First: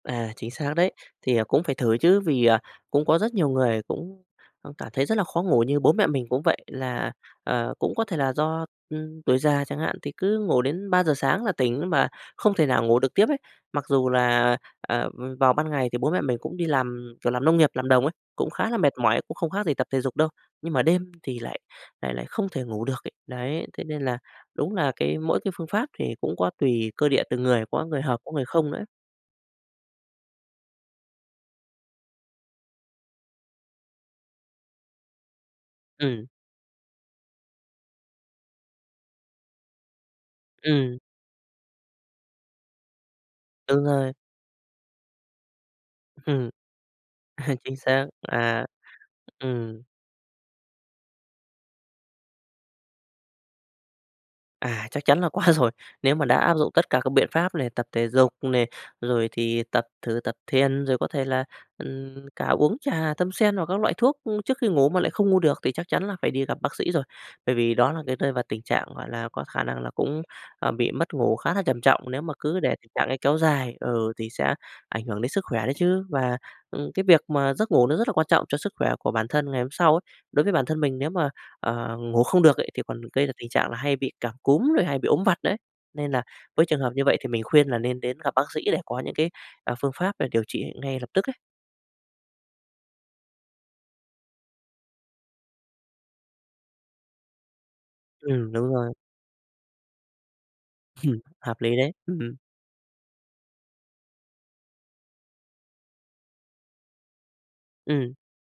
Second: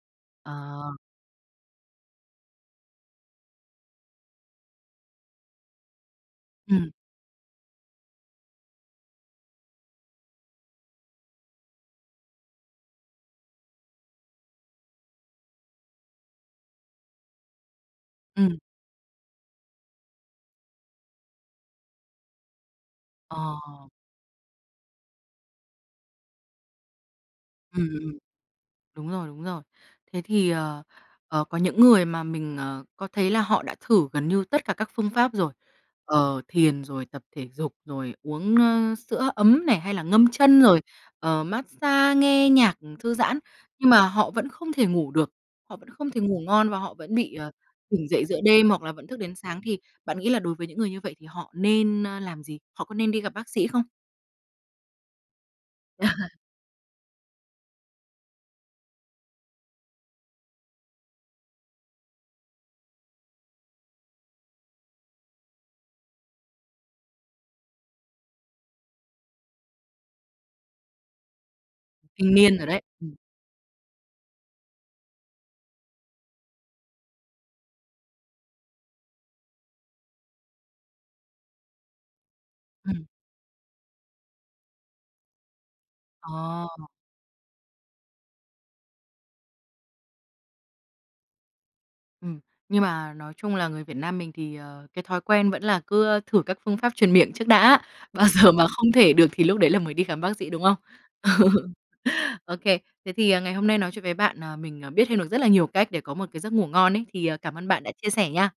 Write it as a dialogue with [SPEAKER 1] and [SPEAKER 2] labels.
[SPEAKER 1] À, chính xác
[SPEAKER 2] Ờ.
[SPEAKER 1] đấy. Thì, ờ, cũng phải thử chứ, vì, à, cũng có rất nhiều người cũng, ờ, cảm thấy rất là khó ngủ. Như bố mẹ mình cũng vậy
[SPEAKER 2] Ừm.
[SPEAKER 1] là, à, cũng có thể là do, ừm, tuổi già chẳng hạn, thì cứ ngủ đến 3:00 sáng là tỉnh mà không thể nào ngủ được tiếp ấy. Mặc dù là, à, à, v vào ban ngày thì bố mẹ mình cũng đi làm, kiểu làm nông nghiệp, làm đồng ấy, cũng
[SPEAKER 2] Ừm.
[SPEAKER 1] khá là mệt mỏi, cũng không khác gì tập thể dục đâu, nhưng mà đêm thì lại lại lại không thể ngủ được ấy. Đấy, thế
[SPEAKER 2] Ờ.
[SPEAKER 1] nên là đúng là cái mỗi cái phương pháp thì cũng có tùy cơ địa từng người, có
[SPEAKER 2] Ừm,
[SPEAKER 1] người
[SPEAKER 2] ừm.
[SPEAKER 1] hợp, có người không nữa ấy.
[SPEAKER 2] Đúng rồi, đúng rồi. Thế thì, ờ, ờ, có những người mà mình, ờ, có thấy là họ đã thử gần như tất cả các phương pháp rồi,
[SPEAKER 1] Ừm.
[SPEAKER 2] ờ, thiền, rồi tập thể dục, rồi uống, ơ, sữa ấm này, hay là ngâm chân rồi,
[SPEAKER 1] Ừm.
[SPEAKER 2] ờ, massage, nghe nhạc, ừm, thư giãn.
[SPEAKER 1] Đúng
[SPEAKER 2] Nhưng mà
[SPEAKER 1] rồi.
[SPEAKER 2] họ vẫn không thể ngủ được, họ vẫn không thể ngủ
[SPEAKER 1] Ừm.
[SPEAKER 2] ngon và họ vẫn bị, ờ,
[SPEAKER 1] À, chính xác,
[SPEAKER 2] tỉnh dậy giữa
[SPEAKER 1] à,
[SPEAKER 2] đêm hoặc là vẫn thức đến sáng. Thì
[SPEAKER 1] ừm.
[SPEAKER 2] bạn nghĩ là đối với những người như vậy thì họ nên, ơ, làm gì? Họ có nên đi gặp bác sĩ không?
[SPEAKER 1] À, chắc chắn là có rồi. Nếu mà đã áp dụng tất cả các biện pháp này, tập thể dục này, rồi thì tập thử tập thiền, rồi có thể là, ừm, cả uống trà tâm sen hoặc các loại thuốc, ưm, trước khi ngủ mà lại không ngủ được thì chắc chắn là phải đi gặp bác sĩ rồi. Bởi vì đó là cái rơi vào tình trạng, gọi là, có khả năng là cũng, à, bị mất ngủ khá là trầm trọng. Nếu
[SPEAKER 2] Kinh
[SPEAKER 1] mà
[SPEAKER 2] niên
[SPEAKER 1] cứ
[SPEAKER 2] rồi
[SPEAKER 1] để
[SPEAKER 2] đấy,
[SPEAKER 1] tình trạng
[SPEAKER 2] ừm.
[SPEAKER 1] ấy kéo dài, ừ, thì sẽ ảnh hưởng đến sức khỏe đấy chứ. Và, ừm, cái việc mà giấc ngủ nó rất là quan trọng cho sức khỏe của bản thân ngày hôm sau ấy, đối với bản thân mình nếu mà, ờ, ngủ không được ấy, thì còn
[SPEAKER 2] Ừm.
[SPEAKER 1] gây ra tình trạng là hay bị cảm cúm rồi hay bị ốm vặt nữa ấy. Nên là với
[SPEAKER 2] Ờ.
[SPEAKER 1] trường hợp như vậy thì mình khuyên là nên đến gặp bác sĩ để có những cái, à, phương pháp là điều trị ngay lập tức ấy.
[SPEAKER 2] Ừm. Nhưng mà nói chung là người Việt Nam mình thì, ờ, cái thói quen vẫn là cứ, ơ, thử các phương pháp truyền miệng trước đã, bao giờ
[SPEAKER 1] Ừm,
[SPEAKER 2] mà
[SPEAKER 1] đúng
[SPEAKER 2] không
[SPEAKER 1] rồi.
[SPEAKER 2] thể được thì lúc đấy là mới đi khám bác sĩ, đúng không?
[SPEAKER 1] Hợp lý đấy, ừm.
[SPEAKER 2] OK, thế thì ngày hôm nay nói chuyện với bạn, à, mình, ờ, biết thêm được rất là nhiều cách để có một cái giấc ngủ ngon ấy. Thì, ờ, cảm ơn bạn đã chia
[SPEAKER 1] Ừm.
[SPEAKER 2] sẻ nha.